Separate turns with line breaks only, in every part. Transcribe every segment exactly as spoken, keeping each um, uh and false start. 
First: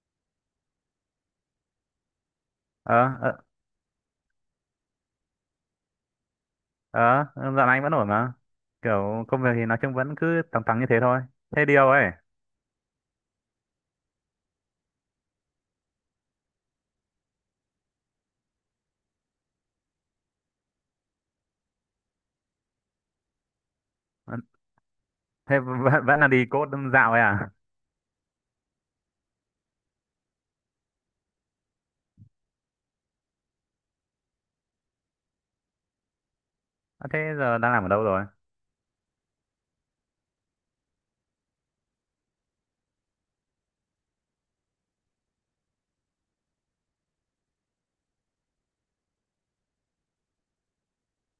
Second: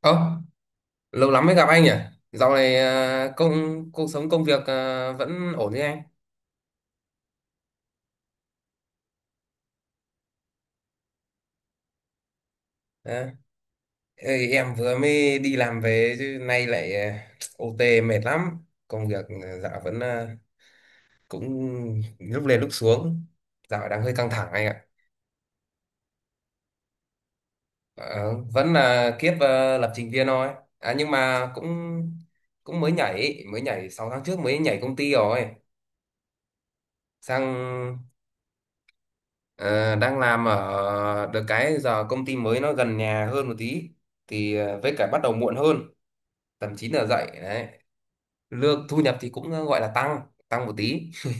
Ơ, lâu lắm mới gặp anh nhỉ? Dạo này
ờ
à,
ờ
công cuộc sống công việc à, vẫn ổn chứ anh?
ờ Dạo này anh vẫn ổn mà, kiểu công việc thì nói chung vẫn cứ tầm tầm như thế thôi, thế điều ấy.
À, ê, em vừa mới đi làm về chứ nay lại à, o tê mệt lắm. Công việc à, dạo vẫn à, cũng lúc lên lúc xuống. Dạo đang hơi căng
ờ,
thẳng anh ạ.
Thế vẫn, vẫn là đi code dạo ấy à?
Ờ, vẫn là kiếp à, lập trình viên thôi. À, nhưng mà cũng cũng mới nhảy, mới nhảy sáu tháng trước mới nhảy công ty rồi.
Ờ, thế
Sang
giờ đang làm ở đâu rồi?
Ờ, đang làm ở được cái giờ công ty mới nó gần nhà hơn một tí, thì ờ, với cả bắt đầu muộn hơn, tầm chín giờ dậy đấy. Lương thu nhập thì cũng gọi là tăng tăng một tí,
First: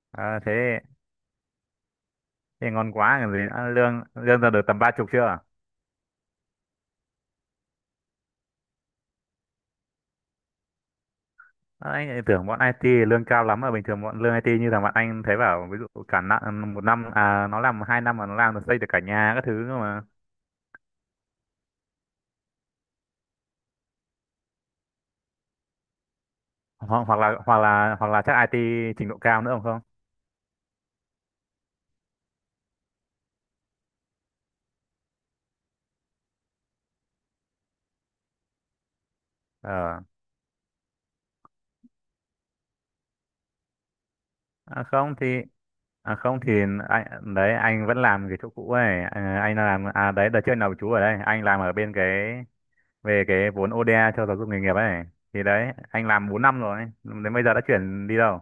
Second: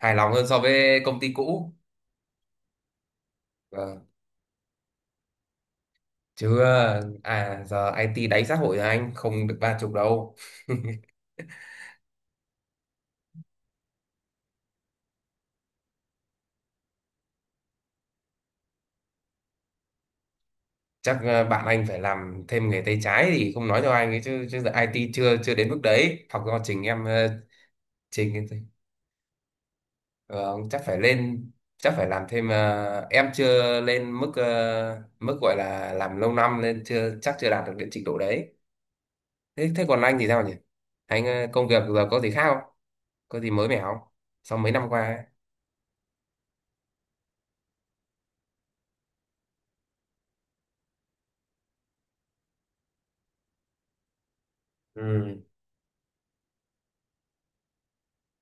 hài lòng
Ờ,
hơn
thế
so với công ty cũ.
thì ngon quá còn gì nữa. Lương
Vâng.
lương giờ được tầm ba chục chưa?
Chứ ờ, à giờ i tê đáy xã hội rồi, anh không được ba chục đâu.
Ờ, anh lại tưởng bọn ai ti lương cao lắm mà, bình thường bọn lương ai ti như thằng bạn anh thấy bảo ví dụ cả năm một năm à, nó làm hai năm mà nó làm được, xây được cả nhà các thứ cơ mà.
Chắc ờ, bạn anh phải làm thêm nghề tay trái, thì không nói cho anh ấy chứ chứ giờ i tê chưa chưa đến mức đấy, học do trình
hoặc
em
hoặc là
ờ,
hoặc là hoặc là chắc
trình
ai ti trình độ cao nữa, không không
Ờ, chắc phải lên, chắc phải làm thêm. ờ, em chưa lên mức ờ, mức gọi là làm lâu năm, nên chưa chắc chưa đạt được đến trình độ đấy. Thế thế còn
Ờ.
anh thì sao nhỉ, anh ờ, công việc giờ có gì khác không, có gì mới mẻ không, sau mấy
À
năm qua
không
ấy?
thì à không thì anh đấy, anh vẫn làm cái chỗ cũ ấy, à, anh làm, à đấy đợt trước nào chú ở đây anh làm ở bên cái về cái vốn o dê a cho giáo dục nghề nghiệp ấy.
Ừ.
Thì đấy, anh làm bốn năm rồi đến bây giờ đã chuyển đi đâu.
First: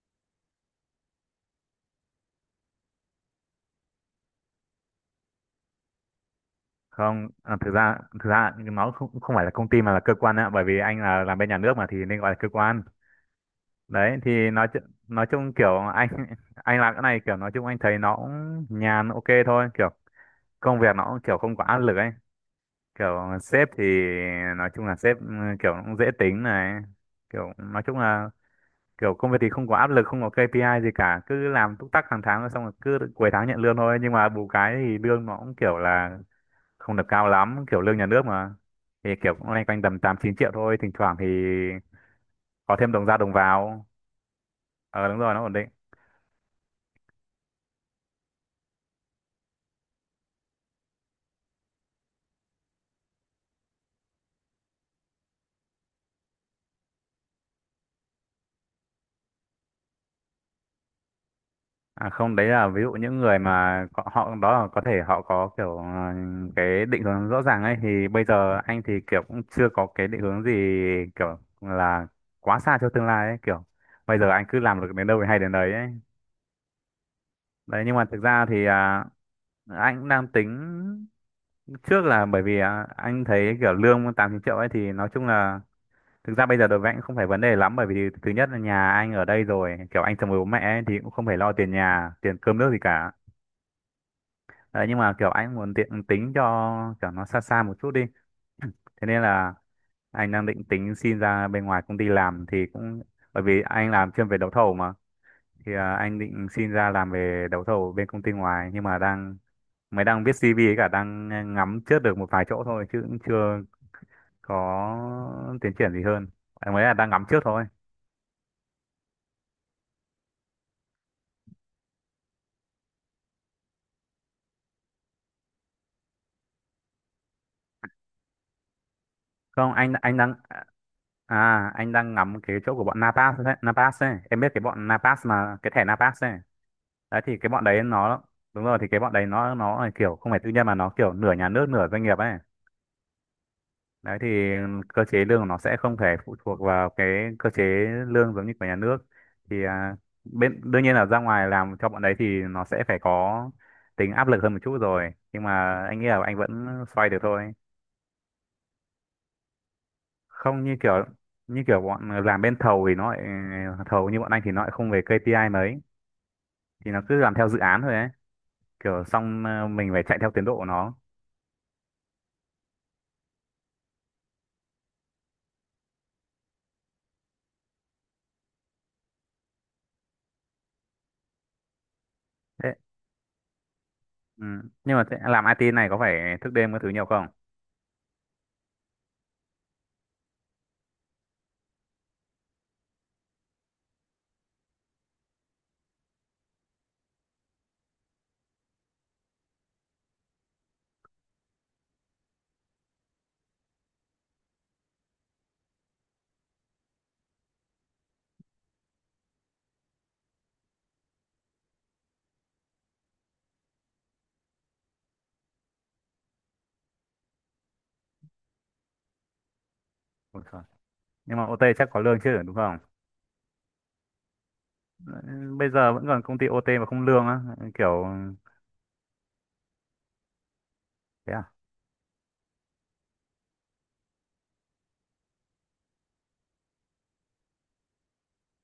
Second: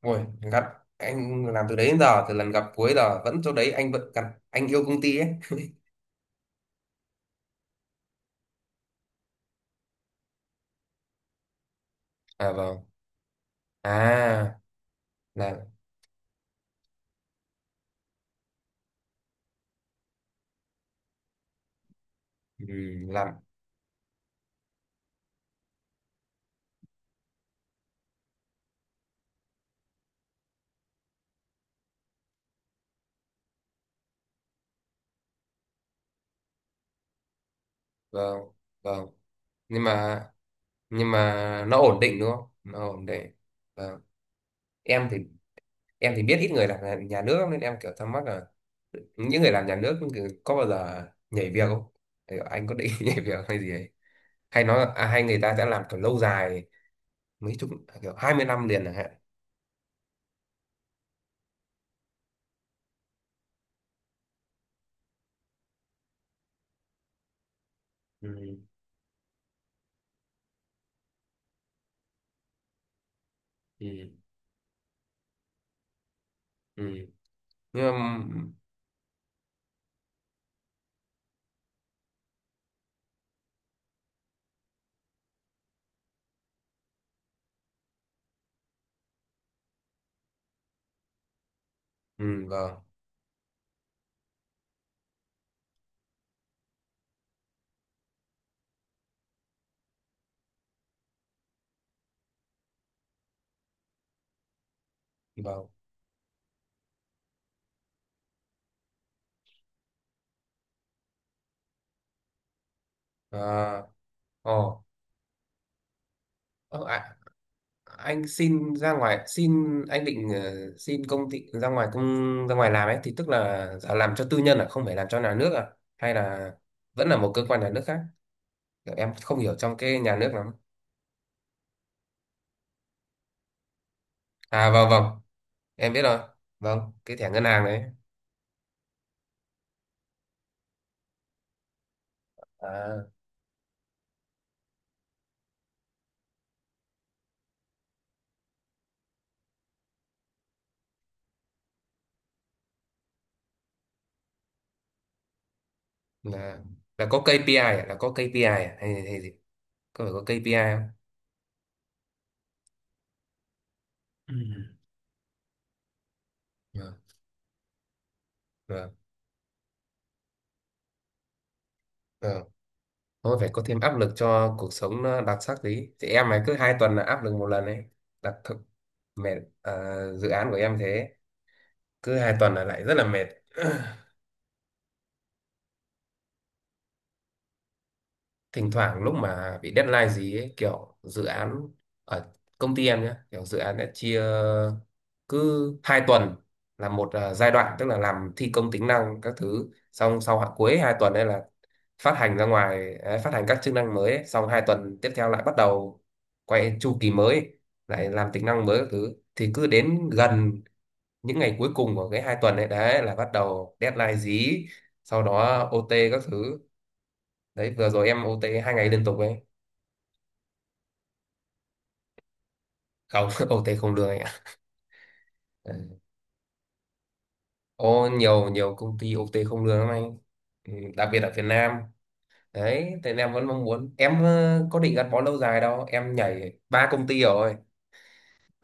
Ôi, gặp anh làm từ đấy đến giờ, từ lần gặp cuối giờ vẫn chỗ đấy, anh vẫn gặp. Anh yêu công ty ấy.
Không à, thực ra thực ra nó không không phải là công ty mà là cơ quan ạ, bởi vì anh là làm bên nhà nước mà, thì nên gọi là cơ
À,
quan.
vâng.
Đấy thì
À.
nói chu- nói chung
là
kiểu anh anh làm cái này kiểu nói chung anh thấy nó cũng nhàn, ok thôi, kiểu công việc nó cũng kiểu không có áp lực ấy.
ừ,
Kiểu ờ,
làm
sếp thì nói chung là sếp ừ, kiểu cũng dễ tính này, kiểu nói chung là kiểu công việc thì không có áp lực, không có ka pê i gì cả, cứ làm túc tắc hàng tháng rồi xong rồi cứ cuối tháng nhận lương thôi. Nhưng mà bù cái thì lương nó cũng kiểu là không được cao lắm, kiểu lương nhà nước
vâng,
mà,
vâng.
thì kiểu cũng loanh quanh
nhưng
tầm tám
mà
chín triệu thôi, thỉnh
nhưng
thoảng thì
mà nó ổn định đúng không,
có
nó
thêm
ổn
đồng ra
định.
đồng vào.
Vâng.
Ờ
Em thì
đúng rồi, nó ổn định.
em thì biết ít người làm nhà nhà nước lắm, nên em kiểu thắc mắc là những người làm nhà nước kiểu có bao giờ nhảy việc không? Kiểu anh có định nhảy việc hay gì ấy, hay nói là- à, hay người ta sẽ làm kiểu lâu dài, mấy chục à, kiểu hai mươi năm liền chẳng hạn?
À không, đấy là ví dụ những người mà có- họ đó là có thể họ có kiểu ờ, cái định hướng rõ ràng ấy, thì bây
Ừ.
giờ anh thì kiểu cũng chưa có cái định hướng gì, kiểu là quá xa cho tương lai ấy, kiểu
Ừ.
bây giờ anh cứ làm được đến đâu thì hay đến đấy ấy.
Ừ.
Đấy,
Nhưng
nhưng mà
mà,
thực ra thì à, anh cũng đang tính trước, là bởi vì à, anh thấy kiểu lương tám chín triệu ấy thì nói chung là thực ra bây giờ đối với anh cũng không phải vấn đề lắm, bởi vì thứ nhất là nhà anh ở đây rồi, kiểu anh chồng với bố mẹ ấy, thì cũng không phải lo tiền nhà
ừ,
tiền cơm nước
vâng,
gì cả. Đấy, nhưng mà kiểu anh muốn tiện tính cho kiểu nó xa xa một chút đi. Thế nên là anh đang định tính xin ra bên ngoài công ty làm, thì cũng bởi vì anh làm chuyên về đấu thầu mà,
vâng.
thì à, anh định xin ra làm về đấu thầu bên công ty ngoài, nhưng mà đang mới đang viết si vi ấy, cả đang à, ngắm trước được một vài chỗ thôi chứ cũng chưa
À, ồ.
có tiến triển gì hơn. Anh mới
Ơ,
là đang
à,
ngắm trước thôi.
anh xin ra ngoài xin anh định ờ, xin công ty ra ngoài, công ra ngoài làm ấy, thì tức là giờ làm cho tư nhân à, không phải làm cho nhà nước à? Hay là vẫn là một cơ quan nhà nước khác? Kiểu em không hiểu
Không,
trong
anh
cái nhà
anh
nước
đang
lắm.
à à, anh đang ngắm cái chỗ của bọn Napas đấy, Napas ấy. Em biết cái
À,
bọn
vâng, vâng,
Napas mà, cái thẻ
em biết rồi,
Napas ấy.
vâng, cái
Đấy
thẻ
thì
ngân
cái bọn
hàng đấy.
đấy nó, đúng rồi, thì cái bọn đấy nó nó là kiểu không phải tư nhân mà nó kiểu nửa nhà nước nửa doanh nghiệp ấy.
À,
Đấy thì cơ chế lương của nó sẽ không thể phụ thuộc vào cái cơ chế lương giống như của nhà nước. Thì à, bên đương nhiên là ra ngoài làm cho bọn đấy thì nó sẽ phải có tính áp lực hơn một chút rồi, nhưng mà anh nghĩ là anh
là
vẫn
là
xoay được
có
thôi.
ca pê i à? Là có ca pê i à? Hay hay gì, có phải có ca pê i
không như
không?
kiểu như kiểu bọn làm bên thầu thì nó lại, thầu như bọn
Ừ.
anh thì nó lại không về ca pi ai mấy, thì
Vâng,
nó cứ làm theo dự án thôi ấy,
vâng,
kiểu xong ờ, mình phải chạy theo tiến độ của nó.
vâng. Thôi phải có thêm áp lực cho cuộc sống nó đặc sắc tí. Thì em này cứ hai tuần là áp lực một lần ấy. Đặc thực mệt. À, dự án của em thế, cứ hai tuần là
Thế.
lại rất là mệt.
Ừ. Nhưng mà thế- làm ai ti này có phải thức đêm các thứ nhiều không?
Thỉnh thoảng lúc mà bị deadline gì ấy, kiểu dự án ở công ty em nhé, kiểu dự án đã chia cứ hai tuần là một à, giai đoạn, tức là làm thi công tính năng các thứ xong, sau hạ cuối hai tuần đây là phát hành ra ngoài ấy, phát hành các chức năng mới ấy. Xong hai tuần tiếp theo lại bắt đầu quay chu kỳ mới, lại làm tính năng mới các thứ, thì cứ đến gần những ngày cuối cùng của cái hai tuần ấy đấy là bắt đầu deadline dí, sau đó o tê các thứ. Đấy, vừa rồi em o tê hai ngày liên tục ấy.
Ôi trời. Nhưng mà o tê chắc có lương chứ đúng không?
Không, o tê không lương anh ạ.
Ừ, bây giờ
Ừ.
vẫn còn công ty o tê mà không lương á, kiểu
Có nhiều nhiều công ty o tê không lương lắm anh. Ừ, đặc biệt ở
thế
Việt
à?
Nam. Đấy thì em vẫn mong muốn, em ờ, có định gắn bó lâu dài đâu, em nhảy ba công ty rồi.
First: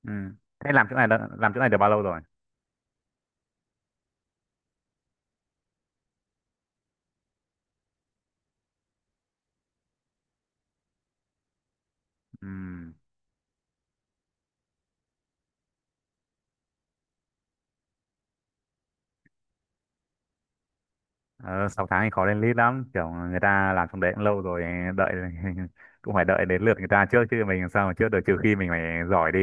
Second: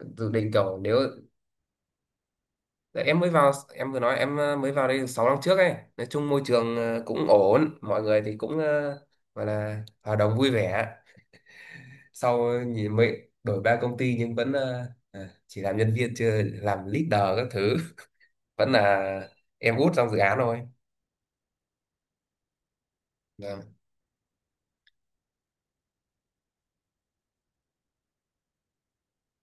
Ừ.
Dự định
Thế
kiểu,
làm chỗ
nếu…
này đã- làm chỗ này được bao lâu rồi?
Tại em mới vào, em vừa nói em ờ, mới vào đây sáu năm trước ấy, nói chung môi trường ờ, cũng ổn, mọi người thì cũng ờ, gọi là hòa đồng vui vẻ.
Ừ.
Sau nhìn mới đổi ba công ty nhưng vẫn ờ, à, chỉ làm nhân viên, chưa làm leader các thứ. Vẫn là em út trong dự án thôi.
Ờ, sáu tháng thì khó lên lead lắm, kiểu người ta làm trong đấy cũng lâu rồi, đợi cũng phải đợi đến lượt người ta trước chứ mình làm sao mà trước được, trừ khi mình phải giỏi đi.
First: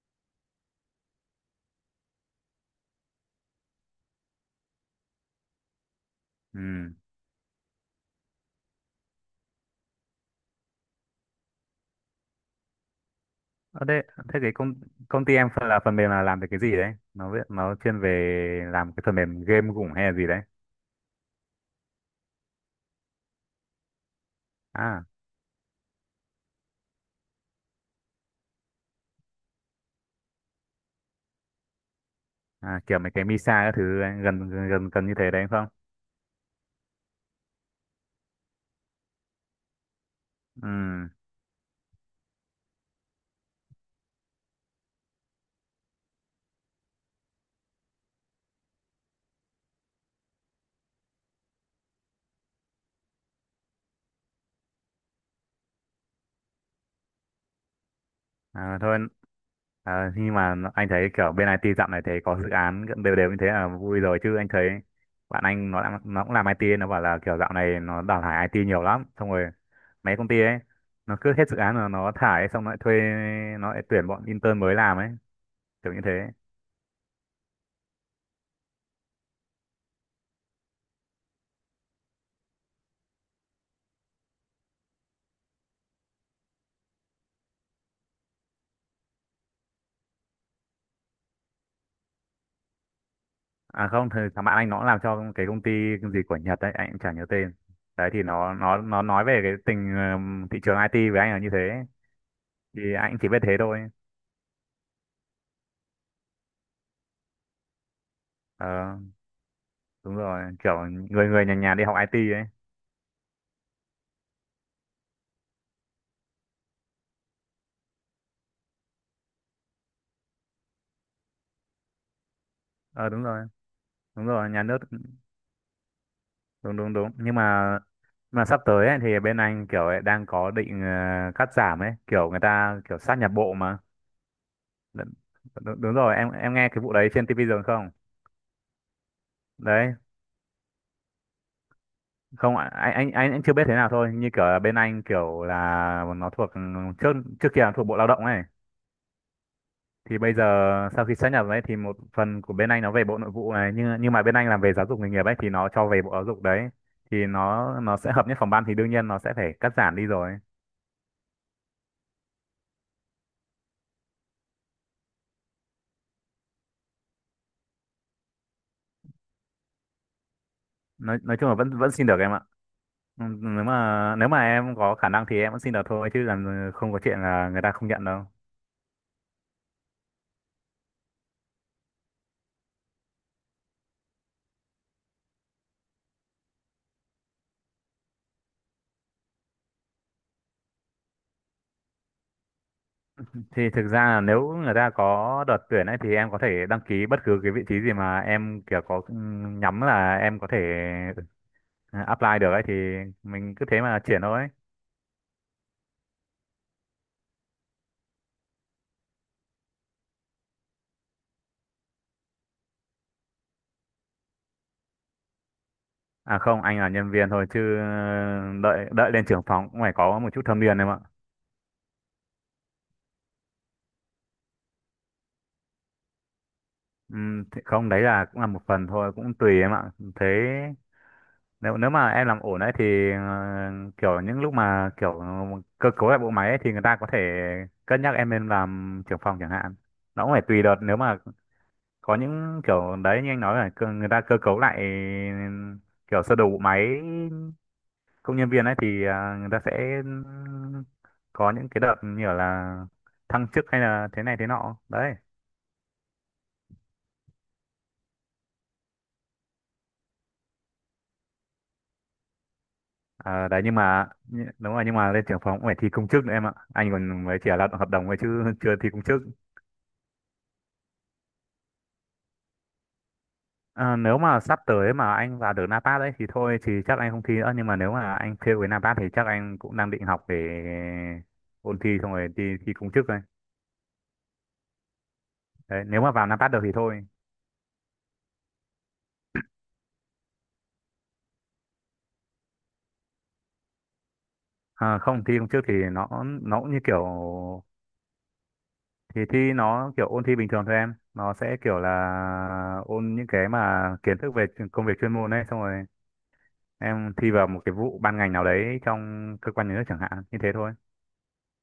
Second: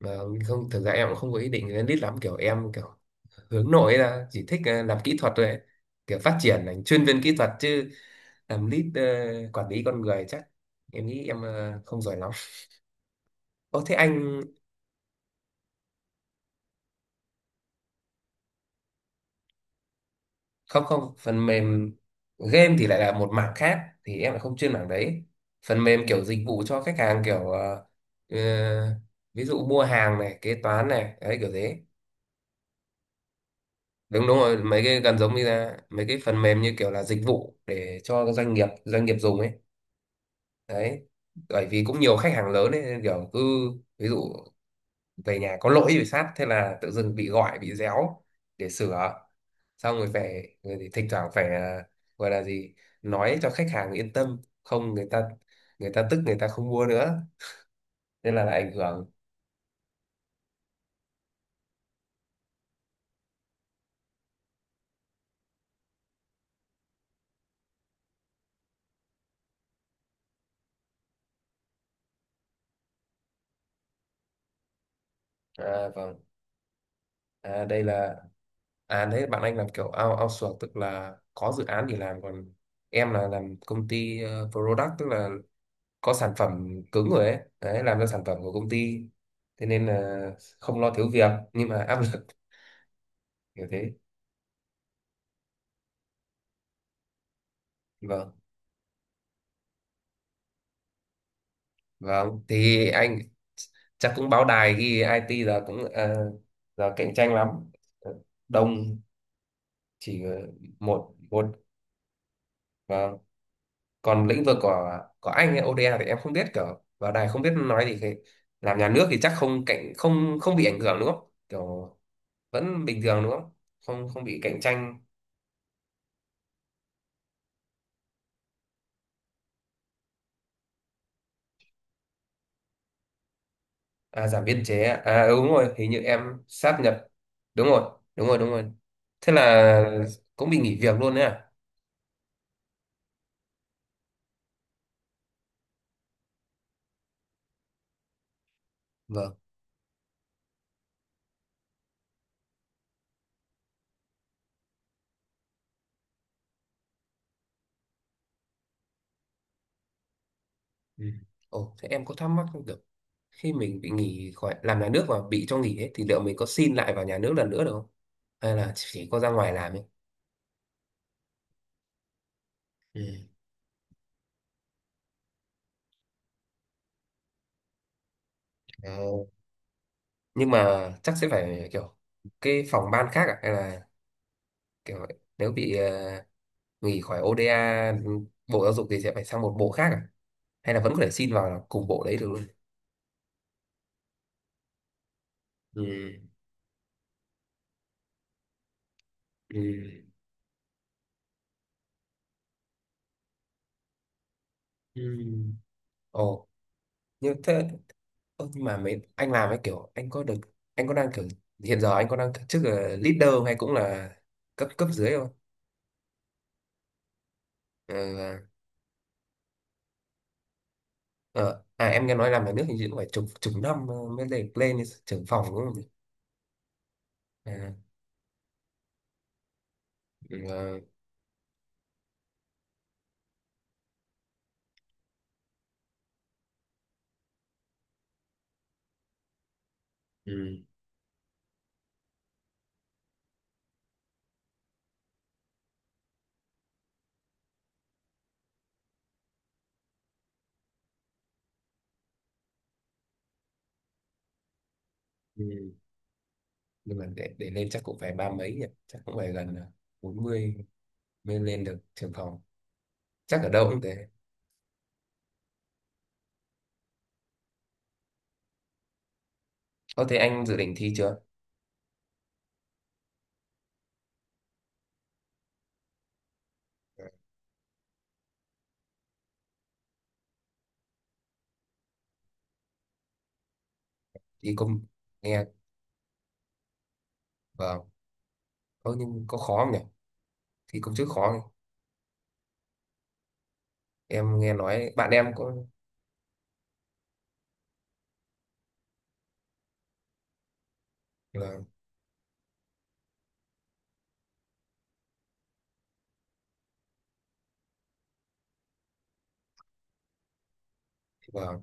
Mà không, thực ra em cũng không có ý định lên lead lắm, kiểu em kiểu hướng nội ấy, là chỉ thích ờ, làm kỹ thuật thôi ấy. Kiểu phát triển thành
Ừ.
chuyên viên kỹ thuật chứ, làm lead ờ, quản lý con người chắc em nghĩ em ờ, không giỏi lắm. Ô,
Ở
thế
đây thế
anh…
cái công công ty em phần là phần mềm là làm về cái gì đấy? Nó viết- nó chuyên về làm cái phần mềm game cũng hay là gì đấy?
Không, không, phần mềm game thì lại là một mảng khác, thì em lại không chuyên mảng
À.
đấy. Phần mềm kiểu dịch vụ cho khách hàng, kiểu ờ, ờ, ví dụ mua hàng này, kế toán này, đấy kiểu thế.
À, kiểu mấy cái Misa các thứ
Đúng, đúng
gần,
rồi,
gần
mấy
gần
cái
gần như
gần
thế
giống như
đấy không.
là mấy cái phần mềm như kiểu là dịch vụ để cho doanh nghiệp doanh nghiệp dùng ấy.
Ừ.
Đấy bởi vì cũng nhiều khách hàng lớn ấy, nên kiểu cứ, ví dụ về nhà có lỗi bị sát, thế là tự dưng bị gọi, bị réo để sửa, xong rồi về rồi thì thỉnh thoảng phải à, gọi là gì, nói cho khách hàng yên tâm, không người ta, người ta tức người ta không mua nữa, nên là, là ảnh
à, thôi
hưởng.
à, nhưng mà nó- anh thấy kiểu bên ai ti dạo này thấy có dự án gần đều đều như thế là vui rồi, chứ anh thấy bạn anh nó đã, nó cũng làm ai ti ấy, nó bảo là kiểu dạo này nó đào thải ai ti nhiều lắm, xong rồi mấy công ty ấy nó cứ hết dự án là nó thải, xong nó lại thuê, nó lại tuyển bọn intern mới làm ấy,
À,
kiểu như thế.
vâng. À, đây là… À đấy, bạn anh làm kiểu out- outsource, tức là có dự án thì làm, còn em là làm công ty ờ, product, tức là có sản phẩm cứng rồi ấy, đấy làm ra sản phẩm của công ty. Thế nên là không lo thiếu việc, nhưng mà áp lực kiểu
À
thế.
không thì thằng bạn anh nó cũng làm cho cái công ty gì của Nhật ấy, anh cũng chả nhớ tên, đấy thì
Vâng,
nó nó nó nói về cái tình ừm, thị trường ai ti với anh là như thế,
vâng, thì
thì anh
anh…
chỉ biết thế thôi.
Chắc cũng báo đài ghi ai ti giờ cũng ờ, giờ cạnh tranh lắm. Ờ, đông.
Ờ đúng
Chỉ ờ,
rồi, kiểu
một
người người
một,
nhà nhà đi học ai ti ấy.
vâng. Còn lĩnh vực của của anh ấy, âu đi ây thì em không biết, kiểu báo đài không biết nói gì, thì làm nhà nước thì chắc không cạnh không không bị ảnh hưởng đúng không, kiểu vẫn bình
Ờ
thường
đúng
đúng
rồi,
không, không, không
đúng
bị
rồi,
cạnh
nhà nước,
tranh?
đúng đúng đúng nhưng mà mà sắp tới ấy, thì bên anh kiểu ấy đang có định ờ, cắt giảm ấy, kiểu người ta kiểu sát nhập bộ mà.
À, giảm biên chế à, à ừ, đúng rồi,
Đúng,
hình
đúng
như
rồi,
em
em em nghe cái
sáp
vụ
nhập.
đấy trên ti vi rồi
Đúng
không?
rồi, đúng rồi, đúng rồi. Thế
Đấy,
là cũng bị nghỉ việc luôn đấy à?
không ạ, anh anh anh anh chưa biết thế nào thôi, như kiểu là bên anh kiểu là nó thuộc ừ, trước trước kia là thuộc bộ lao động ấy,
Vâng,
thì bây giờ sau khi sát nhập đấy thì một phần của bên anh nó về bộ nội vụ này, nhưng nhưng mà bên anh làm về giáo dục nghề nghiệp ấy thì nó cho về bộ giáo dục. Đấy thì nó nó sẽ hợp nhất phòng ban, thì đương nhiên nó sẽ phải cắt giảm đi rồi.
ừ. Ồ, thế em có thắc mắc không được, khi mình bị nghỉ khỏi làm nhà nước và bị cho nghỉ ấy, thì liệu mình có xin lại vào nhà nước lần nữa được không, hay là chỉ có ra ngoài làm ấy?
Nói nói chung là vẫn vẫn xin được em ạ.
Ừ.
Ừ, nếu mà nếu mà em có khả năng thì em vẫn xin được thôi chứ, làm không có chuyện là người ta không nhận đâu.
Ờ, nhưng mà chắc sẽ phải kiểu cái phòng ban khác à, hay là kiểu nếu bị ờ, nghỉ khỏi o đê a bộ giáo dục thì sẽ phải sang một bộ khác à, hay là vẫn có thể xin vào cùng bộ đấy được luôn?
Thì thực ra là nếu người ta có đợt
Ừ.
tuyển ấy thì em có thể đăng ký bất cứ cái vị trí gì mà em kiểu có ừ,
Ừ.
nhắm là em có thể ừ, apply được ấy, thì mình cứ thế mà chuyển thôi.
Ừ. Ồ, như thế. Ơ, nhưng mà mấy anh làm ấy, kiểu anh có được anh có đang kiểu hiện giờ anh có đang kiểu chức là leader không, hay cũng là cấp cấp dưới không?
À không, anh là nhân viên thôi chứ ờ,
Ờ,
đợi đợi lên trưởng phòng cũng phải có một chút thâm niên em ạ.
ờ, à, em nghe nói làm nhà nước hình như cũng phải chục chục năm ờ, mới lên lên trưởng phòng đúng không nhỉ?
Ừm, thì
À,
không, đấy là cũng là một phần thôi, cũng tùy em ạ. Thế
ừ, ờ,
nếu nếu mà em làm ổn đấy thì ờ, kiểu những lúc mà kiểu cơ cấu lại bộ máy ấy, thì người ta có thể cân nhắc em lên làm trưởng phòng chẳng hạn. Nó cũng phải tùy
ừ,
đợt, nếu mà có những kiểu đấy như anh nói là cơ- người ta cơ cấu lại kiểu sơ đồ bộ máy công nhân viên ấy, thì à, người ta sẽ có những cái đợt như kiểu là thăng chức hay là thế này thế nọ đấy.
ừ. Nhưng mà để để lên chắc cũng phải ba mấy nhỉ, chắc cũng phải gần ờ, bốn mươi mới lên được trưởng phòng. Chắc
À,
ở
đấy
đâu
nhưng
cũng thế.
mà nhị- đúng rồi, nhưng mà lên trưởng phòng cũng phải thi công chức nữa em ạ, anh còn mới chỉ là lao động hợp đồng thôi chứ chưa thi công chức.
Ờ, thế anh dự định thi chưa?
À, nếu mà sắp tới mà anh vào được na pát đấy thì thôi thì chắc
Ờ,
anh không thi nữa, nhưng mà nếu mà anh fail với na pát thì chắc anh cũng đang định học để ôn thi xong rồi đi thi công chức thôi.
Thi công nghe,
Đấy nếu mà vào na pát được thì thôi.
vâng. Ờ, nhưng có khó không nhỉ? Thì công chức khó, em nghe nói
À,
bạn
không,
em
thi công chức
cũng…
thì nó nó cũng như kiểu, thì thi nó kiểu ôn thi bình thường thôi em, nó sẽ
là
kiểu là ôn những cái mà kiến thức về chuyên- công việc chuyên môn ấy, xong rồi em thi vào một cái vụ ban ngành nào đấy trong cơ quan nhà nước chẳng hạn, như thế thôi.
vâng.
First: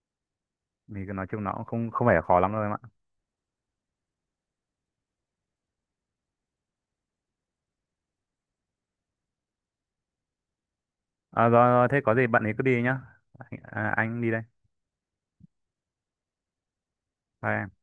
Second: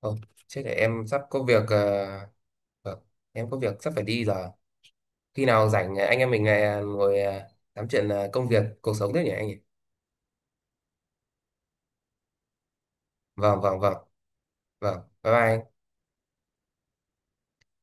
Không, chết để em
Thì
sắp
nói
có
chung nó
việc
cũng
ờ,
không không phải là khó lắm đâu em ạ.
vâng, em có việc sắp phải đi rồi. Khi nào rảnh ờ, anh em mình ờ, ngồi ờ, tám chuyện ờ, công việc cuộc sống thế nhỉ anh nhỉ.
À, rồi, rồi, thế có gì bạn ấy cứ đi nhá.
Vâng, vâng,
À,
vâng.
anh đi đây.
Vâng, bye bye.
Bye em.